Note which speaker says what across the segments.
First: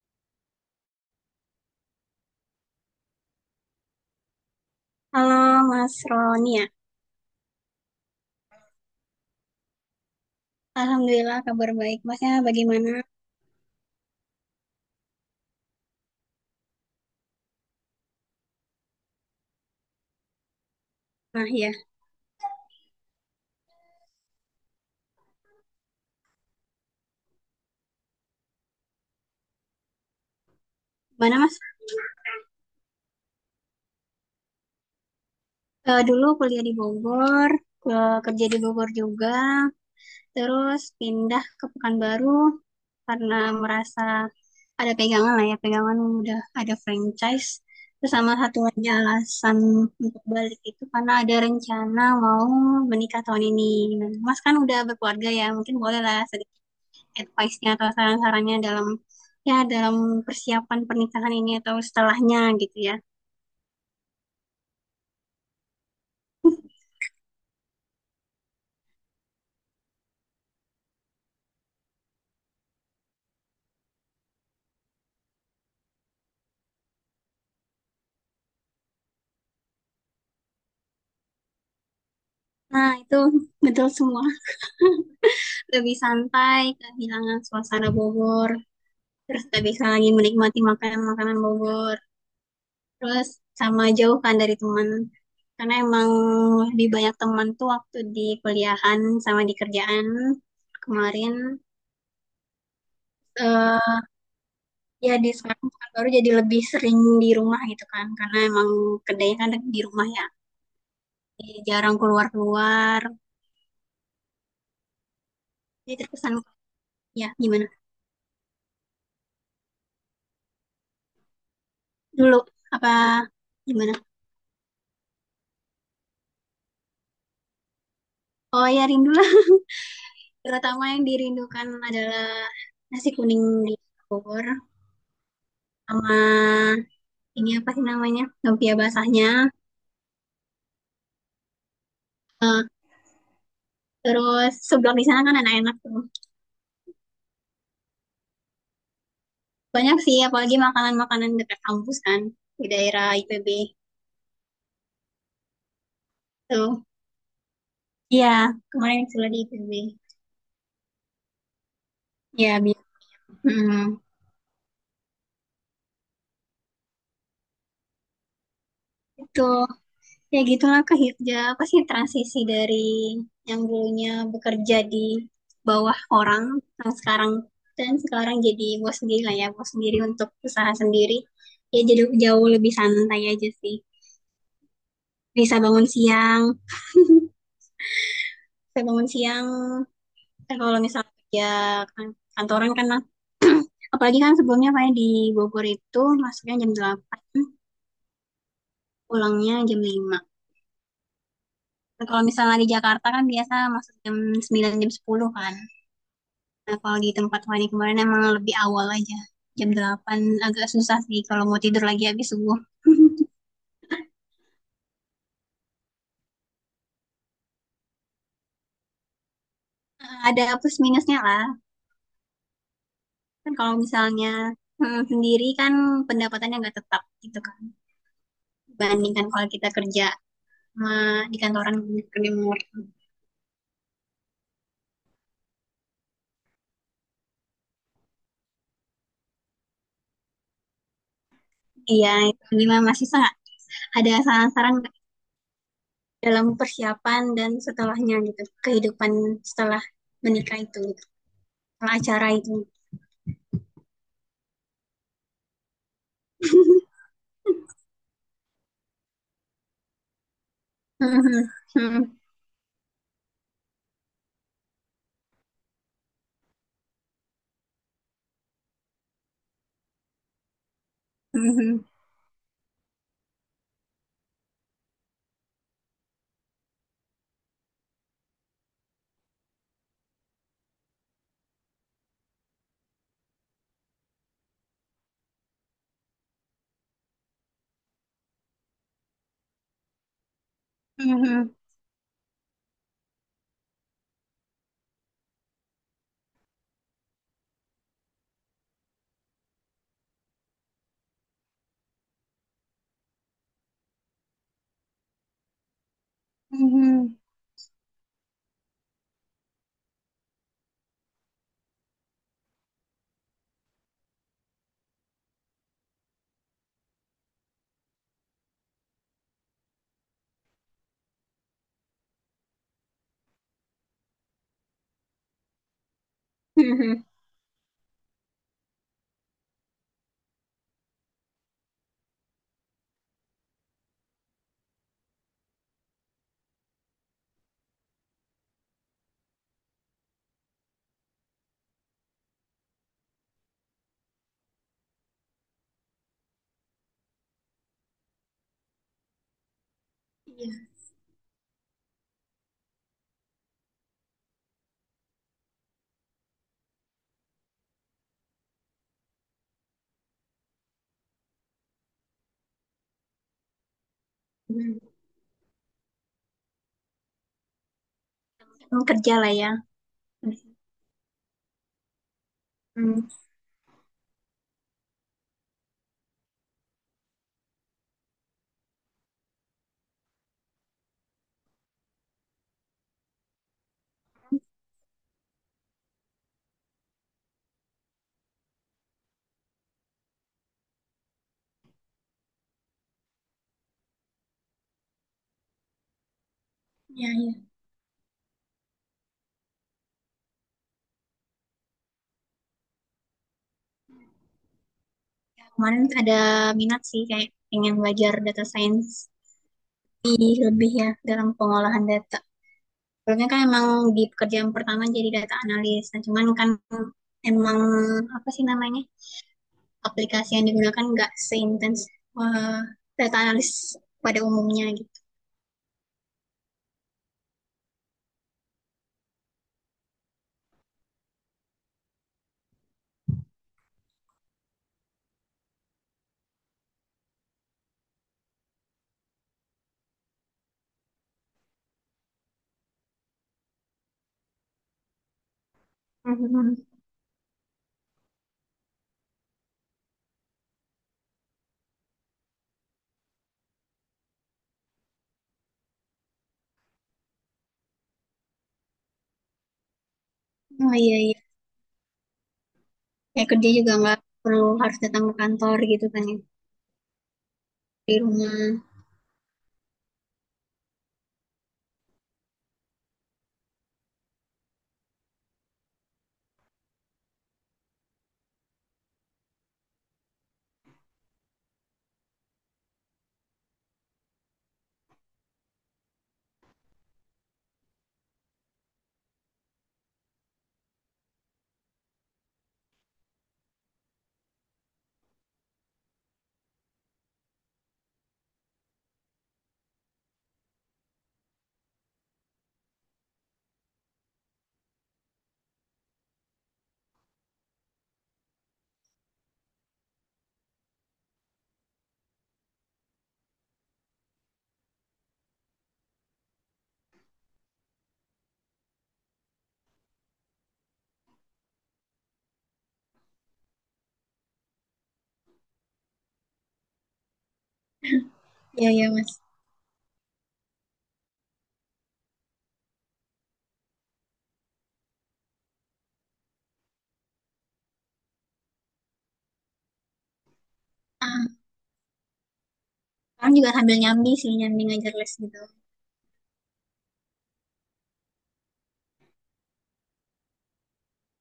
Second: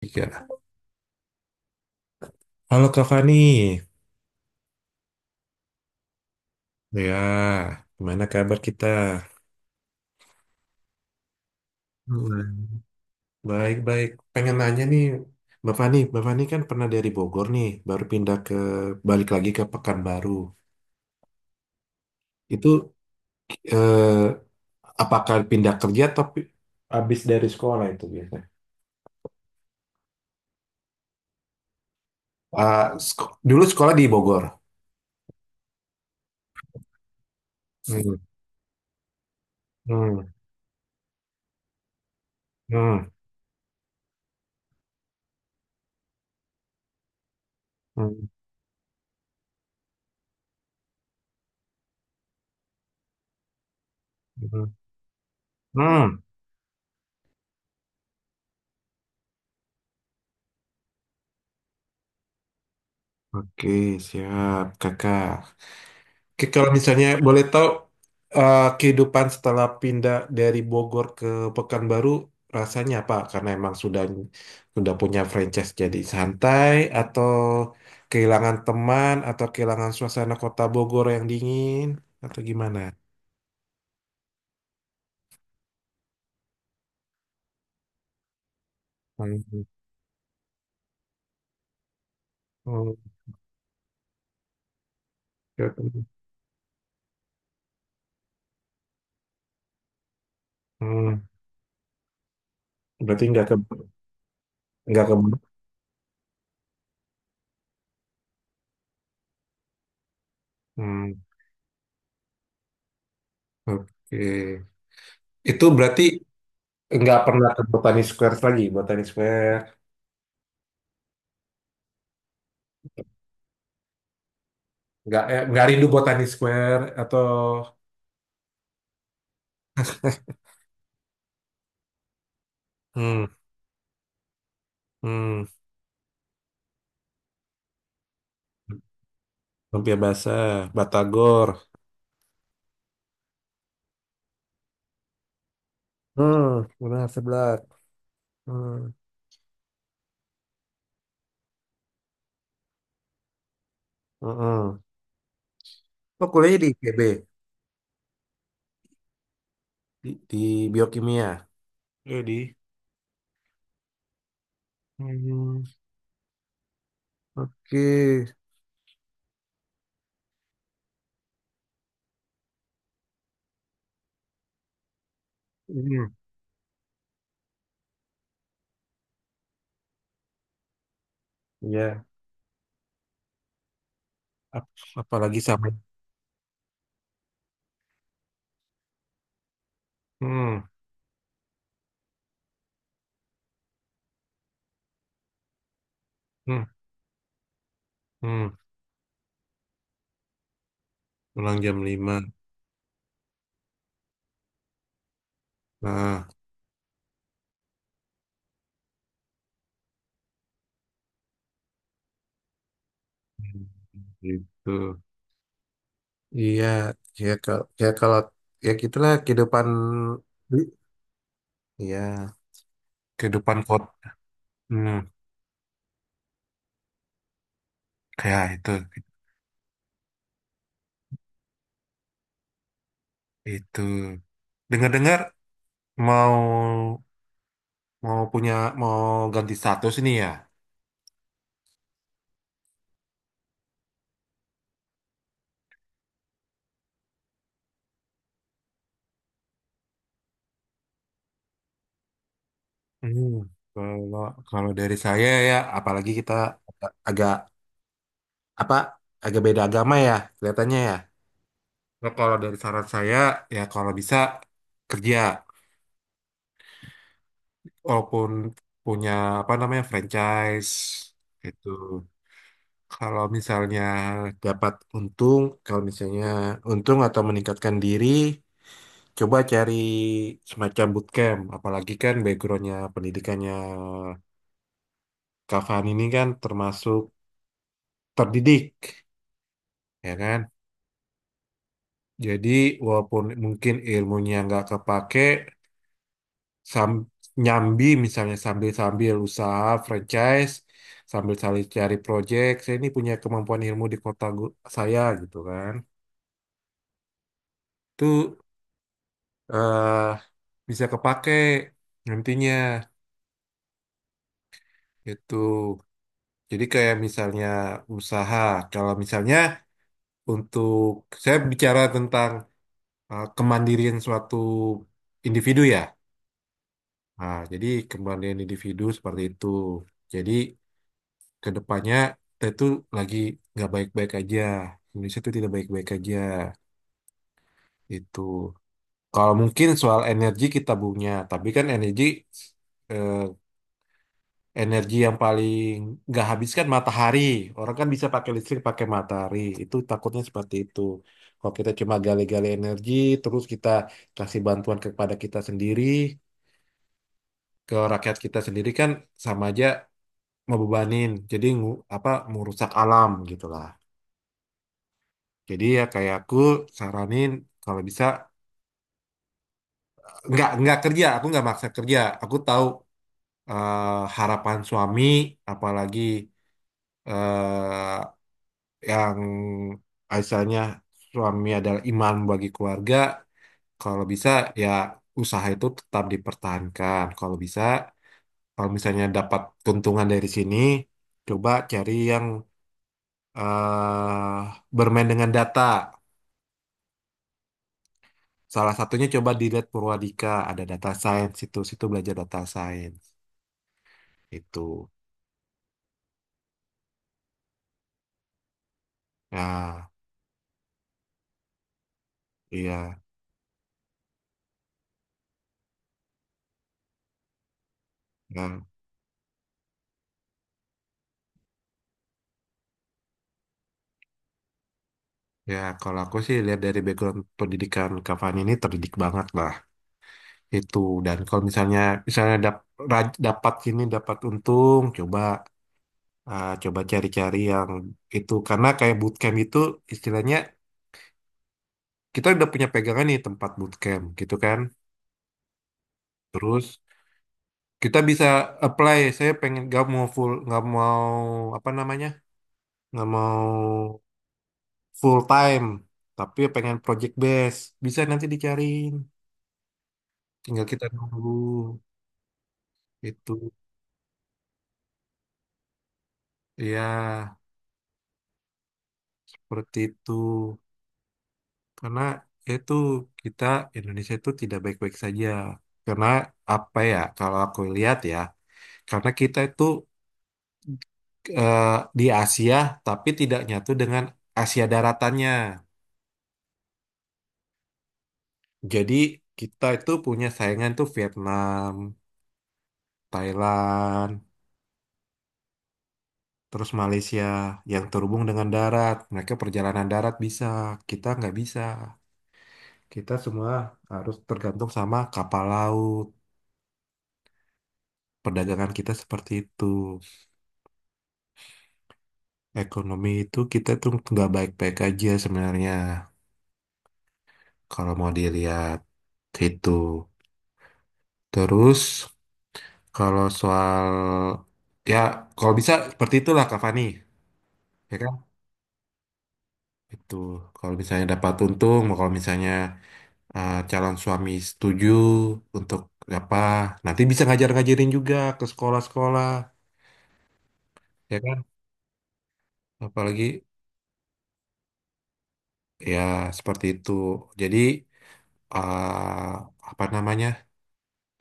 Speaker 1: Tiga. Halo kak Fani,
Speaker 2: Halo Mas Ronia,
Speaker 1: ya gimana kabar kita?
Speaker 2: alhamdulillah kabar baik. Masnya
Speaker 1: Hmm.
Speaker 2: bagaimana?
Speaker 1: Baik-baik, pengen nanya nih, Mbak Fani kan pernah dari Bogor nih, baru pindah ke, balik lagi ke Pekanbaru.
Speaker 2: Nah ya,
Speaker 1: Itu eh, apakah pindah kerja tapi habis dari sekolah itu biasanya?
Speaker 2: mana Mas?
Speaker 1: Ah, Dulu sekolah di Bogor.
Speaker 2: Dulu kuliah di Bogor,
Speaker 1: Hmm.
Speaker 2: kerja di Bogor juga,
Speaker 1: Hmm.
Speaker 2: terus pindah ke Pekanbaru
Speaker 1: Hmm.
Speaker 2: karena merasa ada pegangan lah ya, pegangan udah ada franchise. Terus
Speaker 1: Hmm.
Speaker 2: sama satu lagi alasan untuk balik itu karena ada rencana mau menikah tahun ini. Nah, Mas kan
Speaker 1: Hmm.
Speaker 2: udah berkeluarga ya, mungkin boleh lah
Speaker 1: Hmm.
Speaker 2: advice-nya atau saran-sarannya dalam dalam persiapan pernikahan ini atau setelahnya gitu ya.
Speaker 1: Oke, siap kakak. Oke, kalau misalnya boleh tahu kehidupan setelah pindah dari Bogor ke Pekanbaru rasanya apa? Karena emang sudah punya franchise jadi santai atau kehilangan teman atau kehilangan suasana kota Bogor yang dingin atau gimana?
Speaker 2: Nah, itu betul semua. Lebih santai, kehilangan suasana Bogor, terus
Speaker 1: Hmm.
Speaker 2: gak bisa lagi menikmati makanan-makanan Bogor,
Speaker 1: Hmm.
Speaker 2: terus sama jauhkan dari teman. Karena emang lebih banyak teman tuh waktu di kuliahan sama di kerjaan
Speaker 1: Hmm.
Speaker 2: kemarin.
Speaker 1: Berarti nggak ke
Speaker 2: eh
Speaker 1: nggak ke
Speaker 2: Ya di sekarang baru jadi lebih sering di rumah gitu kan, karena emang kedai kan di rumah ya.
Speaker 1: hmm.
Speaker 2: Jarang keluar-keluar.
Speaker 1: Oke. Itu
Speaker 2: Jadi
Speaker 1: berarti
Speaker 2: terkesan
Speaker 1: nggak
Speaker 2: ya
Speaker 1: pernah ke
Speaker 2: gimana?
Speaker 1: Botani Square lagi, Botani Square,
Speaker 2: Dulu apa gimana?
Speaker 1: nggak rindu Botani Square atau
Speaker 2: Oh ya rindulah. Terutama yang dirindukan adalah nasi
Speaker 1: hmm,
Speaker 2: kuning di Bogor
Speaker 1: hmm.
Speaker 2: sama ini apa sih namanya? Lumpia basahnya.
Speaker 1: Lumpia basah, batagor.
Speaker 2: Eh, Terus seblak di sana kan enak-enak tuh.
Speaker 1: Hmm, benar seblak. Hmm,
Speaker 2: Banyak sih apalagi makanan-makanan dekat kampus kan di daerah IPB.
Speaker 1: mm-mm. Oh, kuliahnya di
Speaker 2: Tuh.
Speaker 1: IPB,
Speaker 2: Iya, kemarin sudah di IPB.
Speaker 1: di biokimia. Iya, di.
Speaker 2: ya bi- Mm,
Speaker 1: Hmm, oke.
Speaker 2: itu. Ya gitulah kerja apa sih transisi dari yang dulunya bekerja di bawah
Speaker 1: Hmm,
Speaker 2: orang yang sekarang dan sekarang jadi bos sendiri lah ya bos sendiri untuk usaha sendiri, ya jadi
Speaker 1: ya.
Speaker 2: jauh lebih santai aja sih,
Speaker 1: Apalagi
Speaker 2: bisa
Speaker 1: sama.
Speaker 2: bangun siang, bisa bangun siang.
Speaker 1: Hmm,
Speaker 2: Kalau misalnya kerja kantoran kan, nah, apalagi kan sebelumnya kayak di Bogor itu masuknya
Speaker 1: hmm,
Speaker 2: jam 8,
Speaker 1: hmm.
Speaker 2: pulangnya jam 5.
Speaker 1: Pulang jam
Speaker 2: Nah,
Speaker 1: 5,
Speaker 2: kalau misalnya di Jakarta kan biasa masuk jam 9, jam 10 kan.
Speaker 1: nah,
Speaker 2: Nah, kalau di tempat Fani kemarin emang lebih awal aja. Jam 8 agak susah sih kalau mau tidur lagi habis subuh.
Speaker 1: gitu. Iya, ya kalau ya gitulah kehidupan.
Speaker 2: Ada plus minusnya lah.
Speaker 1: Iya,
Speaker 2: Kan
Speaker 1: kehidupan
Speaker 2: kalau
Speaker 1: kot.
Speaker 2: misalnya
Speaker 1: Hmm,
Speaker 2: sendiri kan pendapatannya nggak tetap gitu kan.
Speaker 1: kayak itu.
Speaker 2: Dibandingkan kalau kita kerja sama di kantoran, kerja remote.
Speaker 1: Itu. Dengar-dengar mau mau punya mau ganti status ini ya.
Speaker 2: Iya, itu gimana masih ada saran-saran dalam persiapan dan setelahnya gitu. Kehidupan setelah menikah itu, gitu. Setelah acara itu.
Speaker 1: Hmm, kalau kalau dari saya ya, apalagi kita agak agak- apa agak beda agama ya kelihatannya ya. Nah, kalau dari saran saya ya kalau bisa kerja walaupun punya apa namanya franchise itu. Kalau misalnya dapat untung, kalau misalnya untung atau meningkatkan diri, coba cari semacam bootcamp, apalagi kan backgroundnya pendidikannya Kak Fani ini kan termasuk terdidik, ya kan? Jadi walaupun mungkin ilmunya nggak kepake, sam nyambi misalnya sambil-sambil usaha franchise, sambil cari cari project, saya ini punya kemampuan ilmu di kota saya gitu kan. Itu eh bisa kepake nantinya gitu. Jadi kayak misalnya usaha, kalau misalnya untuk saya bicara tentang kemandirian suatu individu ya.
Speaker 2: Mhm.
Speaker 1: Nah, jadi kemandirian individu seperti itu. Jadi ke depannya kita itu lagi nggak baik-baik aja. Indonesia itu tidak baik-baik aja. Itu. Kalau mungkin soal energi kita punya, tapi kan eh, energi yang paling nggak habis kan matahari. Orang kan bisa pakai listrik pakai matahari. Itu takutnya
Speaker 2: Iya.
Speaker 1: seperti itu. Kalau kita cuma gali-gali energi, terus kita kasih bantuan kepada kita sendiri, ke rakyat kita sendiri kan sama aja ngebebanin. Jadi apa merusak alam gitulah.
Speaker 2: Hmm.
Speaker 1: Jadi ya kayak aku saranin kalau bisa
Speaker 2: Emang kerja lah ya.
Speaker 1: nggak kerja. Aku nggak maksa kerja. Aku tahu
Speaker 2: Hmm.
Speaker 1: harapan suami, apalagi eh, yang asalnya suami adalah imam bagi keluarga, kalau bisa ya usaha itu tetap dipertahankan. Kalau bisa, kalau misalnya dapat keuntungan dari sini, coba cari yang eh bermain dengan data.
Speaker 2: Ya, ya.
Speaker 1: Salah satunya coba dilihat Purwadika, ada data science situ belajar data science itu.
Speaker 2: Kemarin ada minat sih kayak pengen belajar data science
Speaker 1: Nah,
Speaker 2: lebih ya dalam pengolahan data.
Speaker 1: iya.
Speaker 2: Soalnya kan emang di pekerjaan pertama jadi data analis. Nah, cuman kan emang apa sih
Speaker 1: Nah,
Speaker 2: namanya? Aplikasi yang digunakan nggak seintens eh, data analis pada umumnya gitu.
Speaker 1: ya kalau aku sih lihat dari background pendidikan Kak Fani ini terdidik banget lah. Itu dan kalau misalnya misalnya dap- ra- dapat gini dapat untung, coba cari-cari yang itu karena kayak bootcamp itu istilahnya kita udah punya pegangan nih tempat bootcamp gitu kan,
Speaker 2: Mhm.
Speaker 1: terus kita bisa apply, saya pengen nggak mau full nggak mau apa namanya nggak mau full time tapi pengen project base, bisa nanti dicariin tinggal
Speaker 2: Oh
Speaker 1: kita
Speaker 2: iya iya.
Speaker 1: nunggu
Speaker 2: Kayak
Speaker 1: itu,
Speaker 2: kerja juga nggak perlu harus datang ke kantor gitu kan ya.
Speaker 1: ya
Speaker 2: Di rumah.
Speaker 1: seperti itu. Karena itu kita Indonesia itu tidak baik-baik saja. Karena apa ya, kalau aku lihat ya, karena kita itu eh, di Asia tapi tidak nyatu dengan Asia daratannya. Jadi kita itu punya saingan tuh Vietnam, Thailand, terus Malaysia yang terhubung dengan darat. Mereka perjalanan darat bisa, kita nggak bisa. Kita semua harus tergantung sama kapal laut. Perdagangan kita seperti itu. Ekonomi itu kita tuh nggak baik-baik aja sebenarnya kalau mau dilihat gitu. Terus kalau soal ya kalau bisa seperti itulah Kak Fani, ya kan?
Speaker 2: Iya iya Mas.
Speaker 1: Itu kalau misalnya dapat untung, kalau misalnya calon suami setuju untuk apa, nanti bisa ngajar-ngajarin juga ke sekolah-sekolah, ya kan?
Speaker 2: Ah, sekarang
Speaker 1: Apalagi
Speaker 2: juga sambil nyambi sih, nyambi ngajar les gitu.
Speaker 1: ya seperti itu. Jadi eh, apa namanya?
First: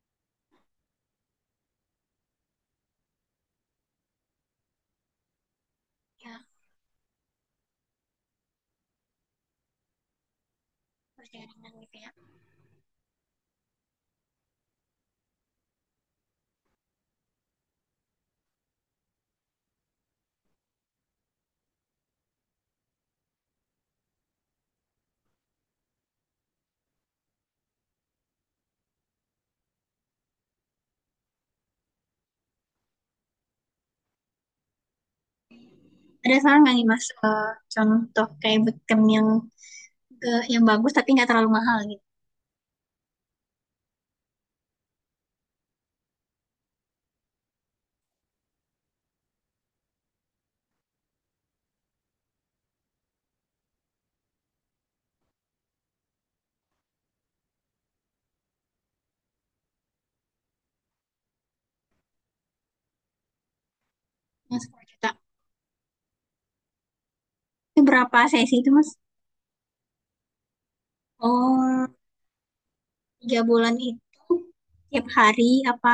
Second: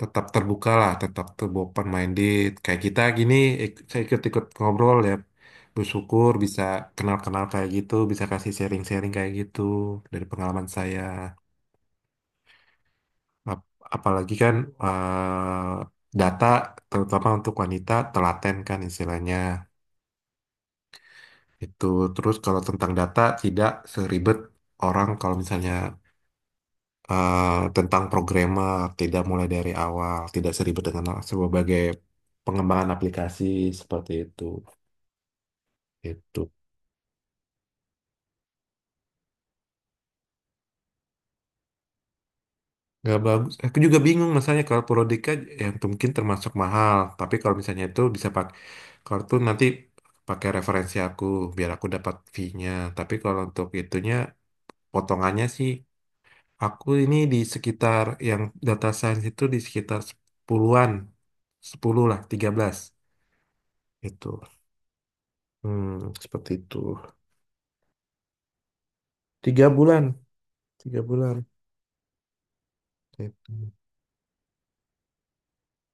Speaker 1: Tetap terbuka lah, tetap terbuka minded. Kayak kita gini, saya ikut-ikut ngobrol ya. Bersyukur
Speaker 2: Ya,
Speaker 1: bisa kenal-kenal kayak gitu, bisa kasih sharing-sharing kayak gitu dari pengalaman saya.
Speaker 2: perjalanan gitu ya.
Speaker 1: Ap- Apalagi kan data, terutama untuk wanita, telaten kan istilahnya. Itu terus kalau tentang data tidak seribet orang kalau misalnya eh, tentang programmer, tidak mulai dari awal, tidak seribet dengan sebagai pengembangan aplikasi seperti itu.
Speaker 2: Ada
Speaker 1: Itu
Speaker 2: saran nggak nih Mas, contoh kayak bootcamp yang yang bagus tapi nggak terlalu mahal gitu.
Speaker 1: nggak bagus. Aku juga bingung masalahnya kalau Prodika yang mungkin termasuk mahal, tapi kalau misalnya itu bisa pakai, kalau itu nanti pakai referensi aku biar aku dapat fee-nya. Tapi kalau untuk itunya potongannya sih aku ini di sekitar yang data science itu di sekitar 10-an, 10 lah, 13. Itu.
Speaker 2: Yang 10 juta.
Speaker 1: Hmm, seperti itu.
Speaker 2: Itu berapa sesi itu Mas?
Speaker 1: 3 bulan, 3 bulan.
Speaker 2: Oh,
Speaker 1: Gitu.
Speaker 2: tiga bulan itu tiap hari apa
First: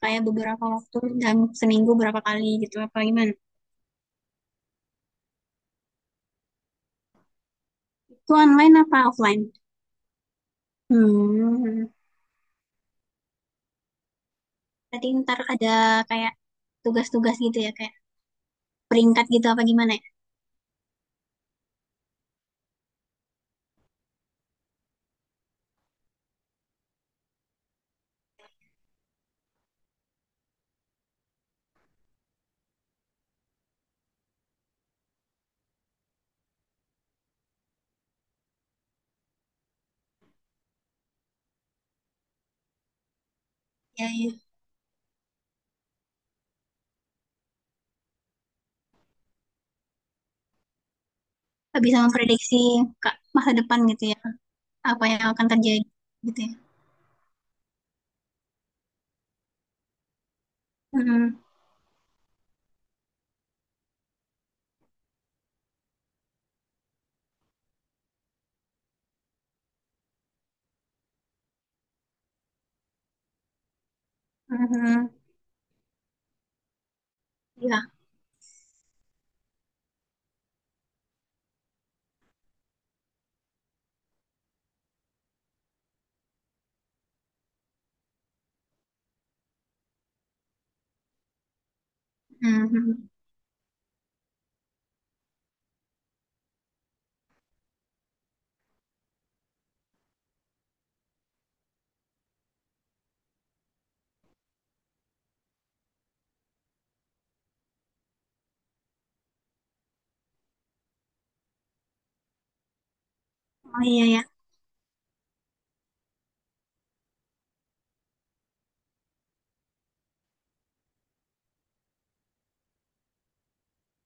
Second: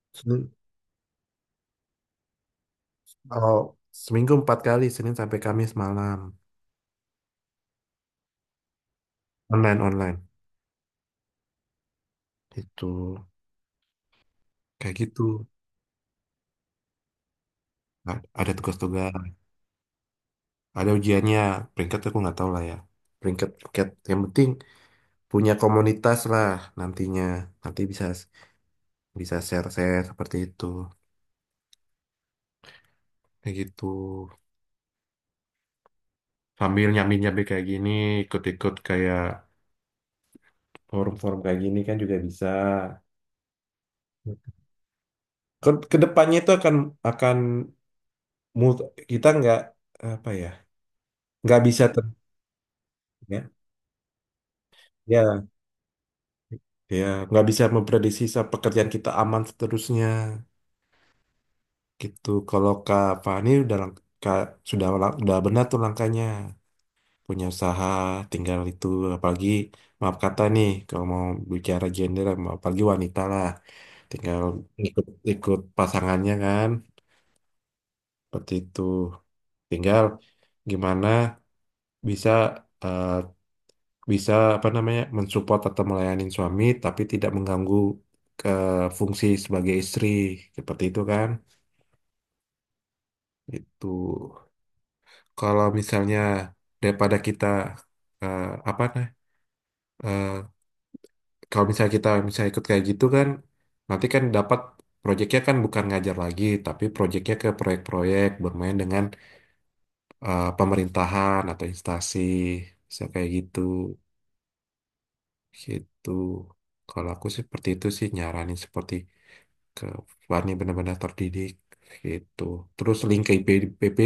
Speaker 2: kayak
Speaker 1: Senin,
Speaker 2: beberapa waktu dan seminggu berapa kali gitu apa gimana?
Speaker 1: oh, seminggu 4 kali, Senin sampai Kamis malam.
Speaker 2: Itu online apa offline?
Speaker 1: Online, online.
Speaker 2: Hmm.
Speaker 1: Itu kayak
Speaker 2: Berarti
Speaker 1: gitu.
Speaker 2: ntar ada kayak tugas-tugas gitu ya, kayak
Speaker 1: Nah, ada tugas-tugas,
Speaker 2: peringkat gitu apa gimana ya?
Speaker 1: ada ujiannya. Peringkat aku nggak tahu lah ya. Peringkat, peringkat. Yang penting punya komunitas lah nantinya. Nanti bisa bisa share-share seperti itu. Kayak gitu. Sambil nyambi-nyambi kayak gini, ikut-ikut kayak forum-forum kayak gini kan juga bisa.
Speaker 2: Ya, ya.
Speaker 1: Kedepannya itu akan akan mul- kita nggak apa ya nggak bisa
Speaker 2: Nggak bisa
Speaker 1: ter,
Speaker 2: memprediksi
Speaker 1: ya
Speaker 2: masa depan gitu ya, apa yang akan
Speaker 1: ya
Speaker 2: terjadi gitu ya.
Speaker 1: ya, nggak bisa memprediksi pekerjaan kita aman seterusnya
Speaker 2: Mhm,
Speaker 1: gitu, kalau Kak Fani udah lang- Kak sudah lang- udah benar tuh langkahnya punya usaha tinggal itu, apalagi maaf kata nih kalau mau bicara gender apalagi wanita lah tinggal ikut
Speaker 2: mhm,
Speaker 1: ikut pasangannya kan,
Speaker 2: ya
Speaker 1: seperti itu tinggal gimana bisa eh, bisa apa namanya mensupport atau melayani suami tapi tidak mengganggu ke fungsi sebagai istri seperti itu kan.
Speaker 2: mhm.
Speaker 1: Itu kalau misalnya daripada kita eh, apa nah eh, kalau misalnya kita misalnya ikut kayak gitu kan, nanti kan dapat proyeknya kan bukan ngajar lagi tapi proyeknya ke proyek-proyek bermain dengan pemerintahan atau instansi, bisa kayak gitu
Speaker 2: Oh iya ya.
Speaker 1: gitu. Kalau aku sih seperti itu sih nyaranin seperti ke Fani benar-benar terdidik gitu. Terus link ke IPB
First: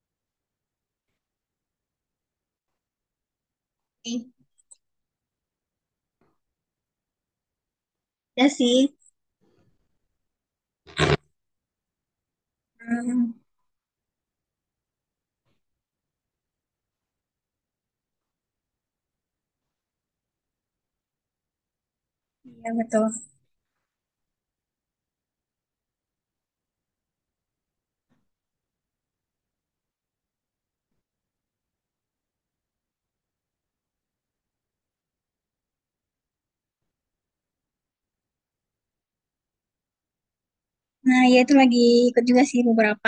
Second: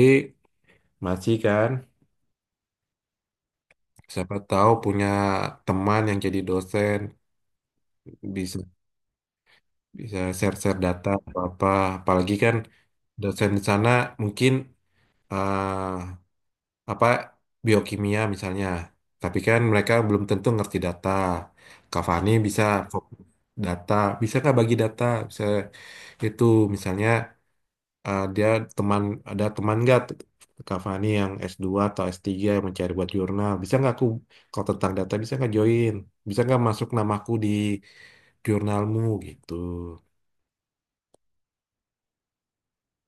Speaker 1: masih kan?
Speaker 2: Oke.
Speaker 1: Siapa tahu punya teman yang jadi dosen
Speaker 2: Ya
Speaker 1: bisa
Speaker 2: sih.
Speaker 1: bisa share-share data atau apa. Apalagi kan
Speaker 2: Mhm,
Speaker 1: dosen di sana mungkin eh, apa biokimia misalnya. Tapi kan mereka belum tentu ngerti data. Cavani bisa
Speaker 2: iya betul.
Speaker 1: fokus data, bisa nggak bagi data? Bisa itu misalnya dia teman ada teman nggak Cavani yang S2 atau S3 yang mencari buat jurnal, bisa nggak aku kalau tentang data bisa nggak join? Bisa nggak masuk namaku di jurnalmu gitu?
Speaker 2: Nah ya itu lagi ikut juga sih beberapa,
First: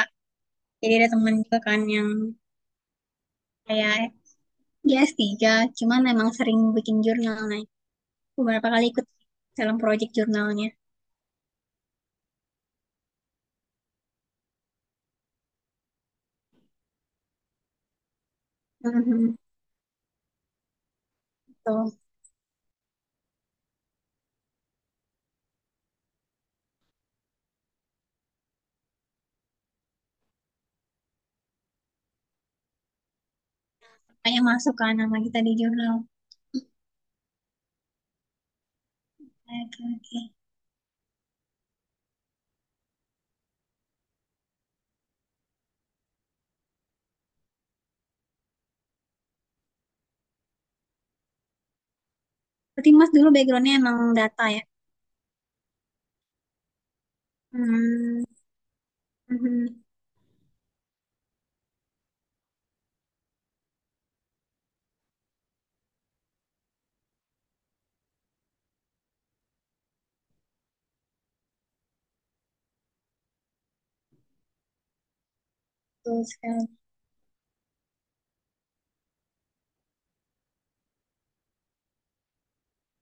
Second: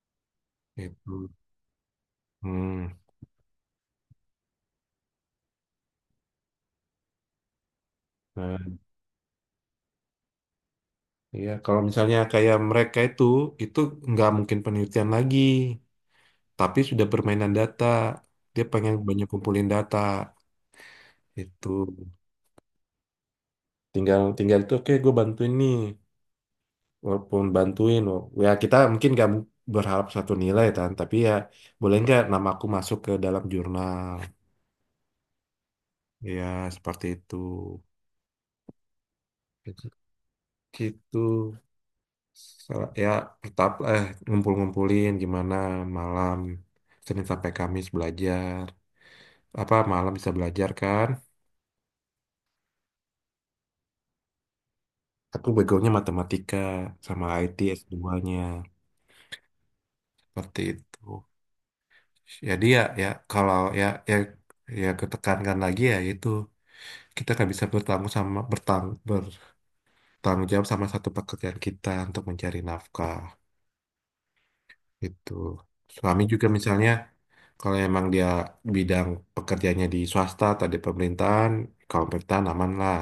Speaker 2: jadi ada
Speaker 1: Itu.
Speaker 2: teman juga kan yang
Speaker 1: Hmm.
Speaker 2: kayak dia S3 cuman emang sering bikin jurnal, nah beberapa
Speaker 1: Nah,
Speaker 2: kali ikut dalam proyek jurnalnya.
Speaker 1: iya kalau misalnya kayak mereka itu nggak mungkin penelitian lagi, tapi sudah permainan data dia pengen banyak
Speaker 2: Mhm,
Speaker 1: kumpulin data itu
Speaker 2: betul.
Speaker 1: tinggal tinggal itu oke gue bantuin nih, walaupun bantuin ya kita mungkin gak berharap 1 nilai kan tapi ya boleh nggak nama aku masuk ke dalam jurnal
Speaker 2: Kayak masuk kan nama kita di jurnal.
Speaker 1: ya seperti itu
Speaker 2: Oke
Speaker 1: gitu.
Speaker 2: oke.
Speaker 1: Gitu. Ya tetap ngumpul-ngumpulin gimana, malam Senin sampai Kamis belajar apa malam bisa belajar kan,
Speaker 2: Berarti Mas dulu backgroundnya emang data ya.
Speaker 1: aku begonya matematika sama ITS
Speaker 2: Hmm,
Speaker 1: duanya
Speaker 2: mhm.
Speaker 1: seperti itu. Jadi ya dia ya kalau ya ketekankan lagi ya itu, kita kan bisa bertanggung jawab sama satu pekerjaan kita untuk mencari nafkah itu,
Speaker 2: Betul
Speaker 1: suami juga
Speaker 2: sekali.
Speaker 1: misalnya kalau emang dia bidang pekerjaannya di swasta atau di pemerintahan, kalau pemerintahan aman lah,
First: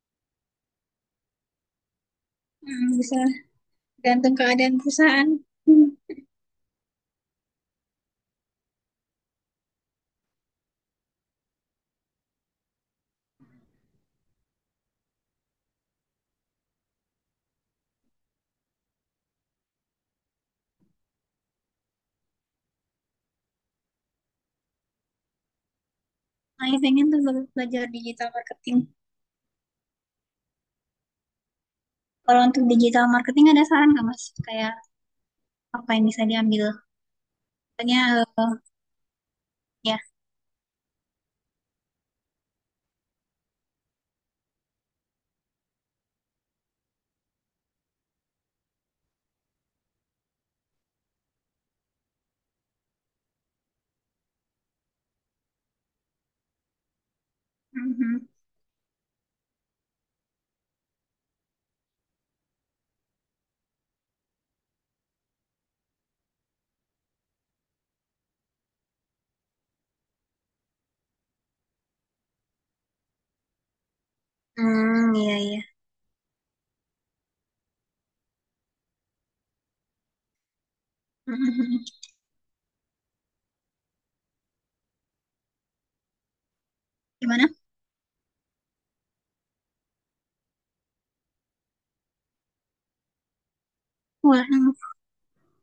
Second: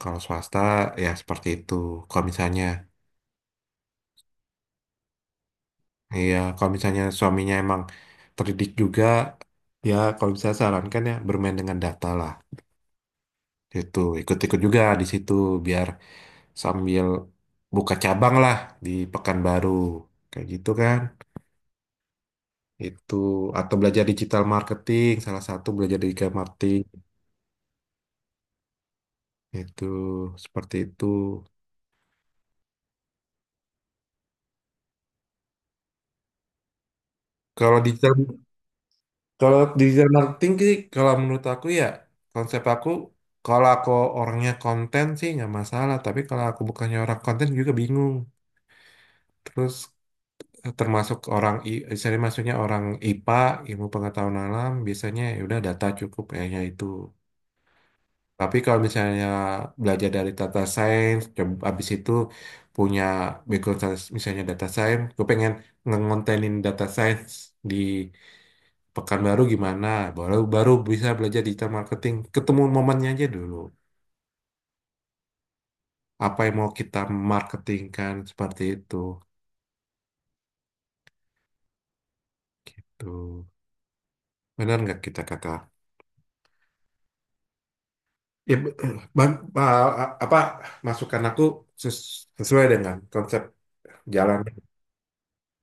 Speaker 1: kalau swasta ya seperti itu kalau misalnya.
Speaker 2: Hmm, bisa gantung keadaan perusahaan. Hmm.
Speaker 1: Iya kalau misalnya suaminya emang terdidik juga ya kalau bisa sarankan ya bermain dengan data lah, itu ikut-ikut juga di situ biar sambil buka cabang lah di Pekanbaru kayak gitu kan, itu atau belajar digital marketing, salah satu belajar digital
Speaker 2: Saya
Speaker 1: marketing
Speaker 2: pengen tuh belajar digital marketing.
Speaker 1: itu, seperti itu.
Speaker 2: Kalau untuk digital marketing ada saran nggak Mas? Kayak apa yang bisa diambil?
Speaker 1: kalau
Speaker 2: Soalnya
Speaker 1: digital
Speaker 2: eh,
Speaker 1: Kalau
Speaker 2: ya.
Speaker 1: digital marketing sih kalau menurut aku ya, konsep aku, kalau aku orangnya konten sih nggak masalah tapi kalau aku bukannya orang konten juga bingung. Terus termasuk orang saya maksudnya orang IPA, ilmu pengetahuan alam biasanya ya udah data cukup kayaknya itu.
Speaker 2: Mhm.
Speaker 1: Tapi kalau misalnya belajar dari data science coba habis itu punya background science, misalnya data science gue pengen ngontenin data science di Pekanbaru gimana, baru baru bisa belajar digital marketing, ketemu momennya aja dulu
Speaker 2: Hmm, iya iya.
Speaker 1: apa yang mau kita marketingkan, seperti itu
Speaker 2: Mhm.
Speaker 1: gitu. Benar nggak kita kata?
Speaker 2: Gimana?
Speaker 1: Ya, bang, ba- apa masukan aku ses- sesuai dengan konsep jalan
Speaker 2: Wah, hmm,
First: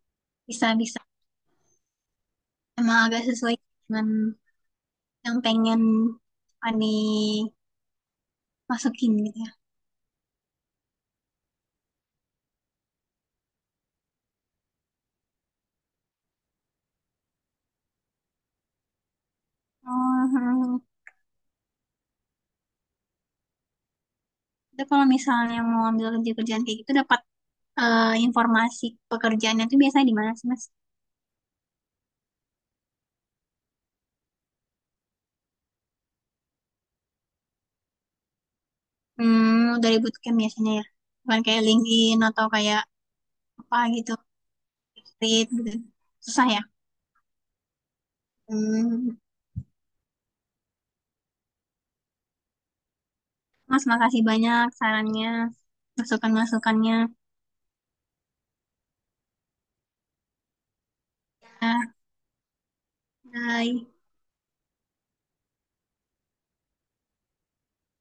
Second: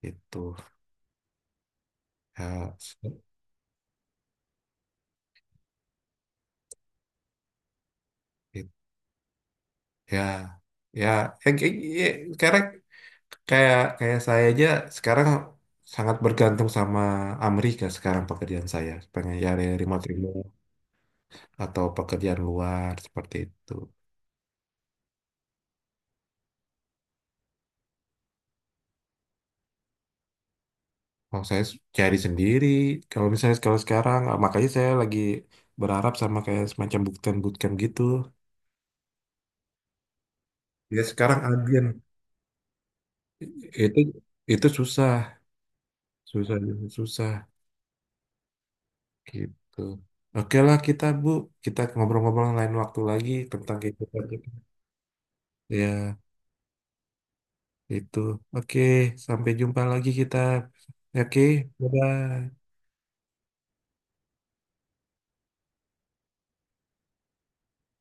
Speaker 1: itu,
Speaker 2: bisa bisa.
Speaker 1: ya
Speaker 2: Emang agak
Speaker 1: se-
Speaker 2: sesuai dengan yang pengen Ani
Speaker 1: it-
Speaker 2: masukin gitu ya.
Speaker 1: ya ya ya, ya, sekarang kayak kayak saya aja sekarang sangat bergantung sama Amerika sekarang, pekerjaan saya pengen cari remote remote
Speaker 2: Mhm.
Speaker 1: atau pekerjaan luar seperti itu.
Speaker 2: Itu kalau misalnya mau ambil kerja-kerjaan kayak gitu dapat informasi pekerjaannya tuh biasanya di mana sih Mas?
Speaker 1: Kalau saya cari sendiri kalau misalnya, kalau sekarang makanya saya lagi berharap sama kayak semacam bootcamp bootcamp gitu,
Speaker 2: Hmm, dari bootcamp biasanya ya.
Speaker 1: ya sekarang
Speaker 2: Bukan kayak
Speaker 1: agen.
Speaker 2: LinkedIn atau kayak apa
Speaker 1: Itu
Speaker 2: gitu,
Speaker 1: itu susah,
Speaker 2: Read gitu. Susah
Speaker 1: susah
Speaker 2: ya.
Speaker 1: susah
Speaker 2: Hmm.
Speaker 1: gitu. Oke lah kita Bu, kita ngobrol-ngobrol lain waktu lagi tentang
Speaker 2: Mas, makasih
Speaker 1: kehidupan kita.
Speaker 2: banyak sarannya,
Speaker 1: Ya,
Speaker 2: masukan-masukannya.
Speaker 1: itu. Oke, sampai jumpa lagi kita. Oke,
Speaker 2: Ya,
Speaker 1: bye-bye.
Speaker 2: bye.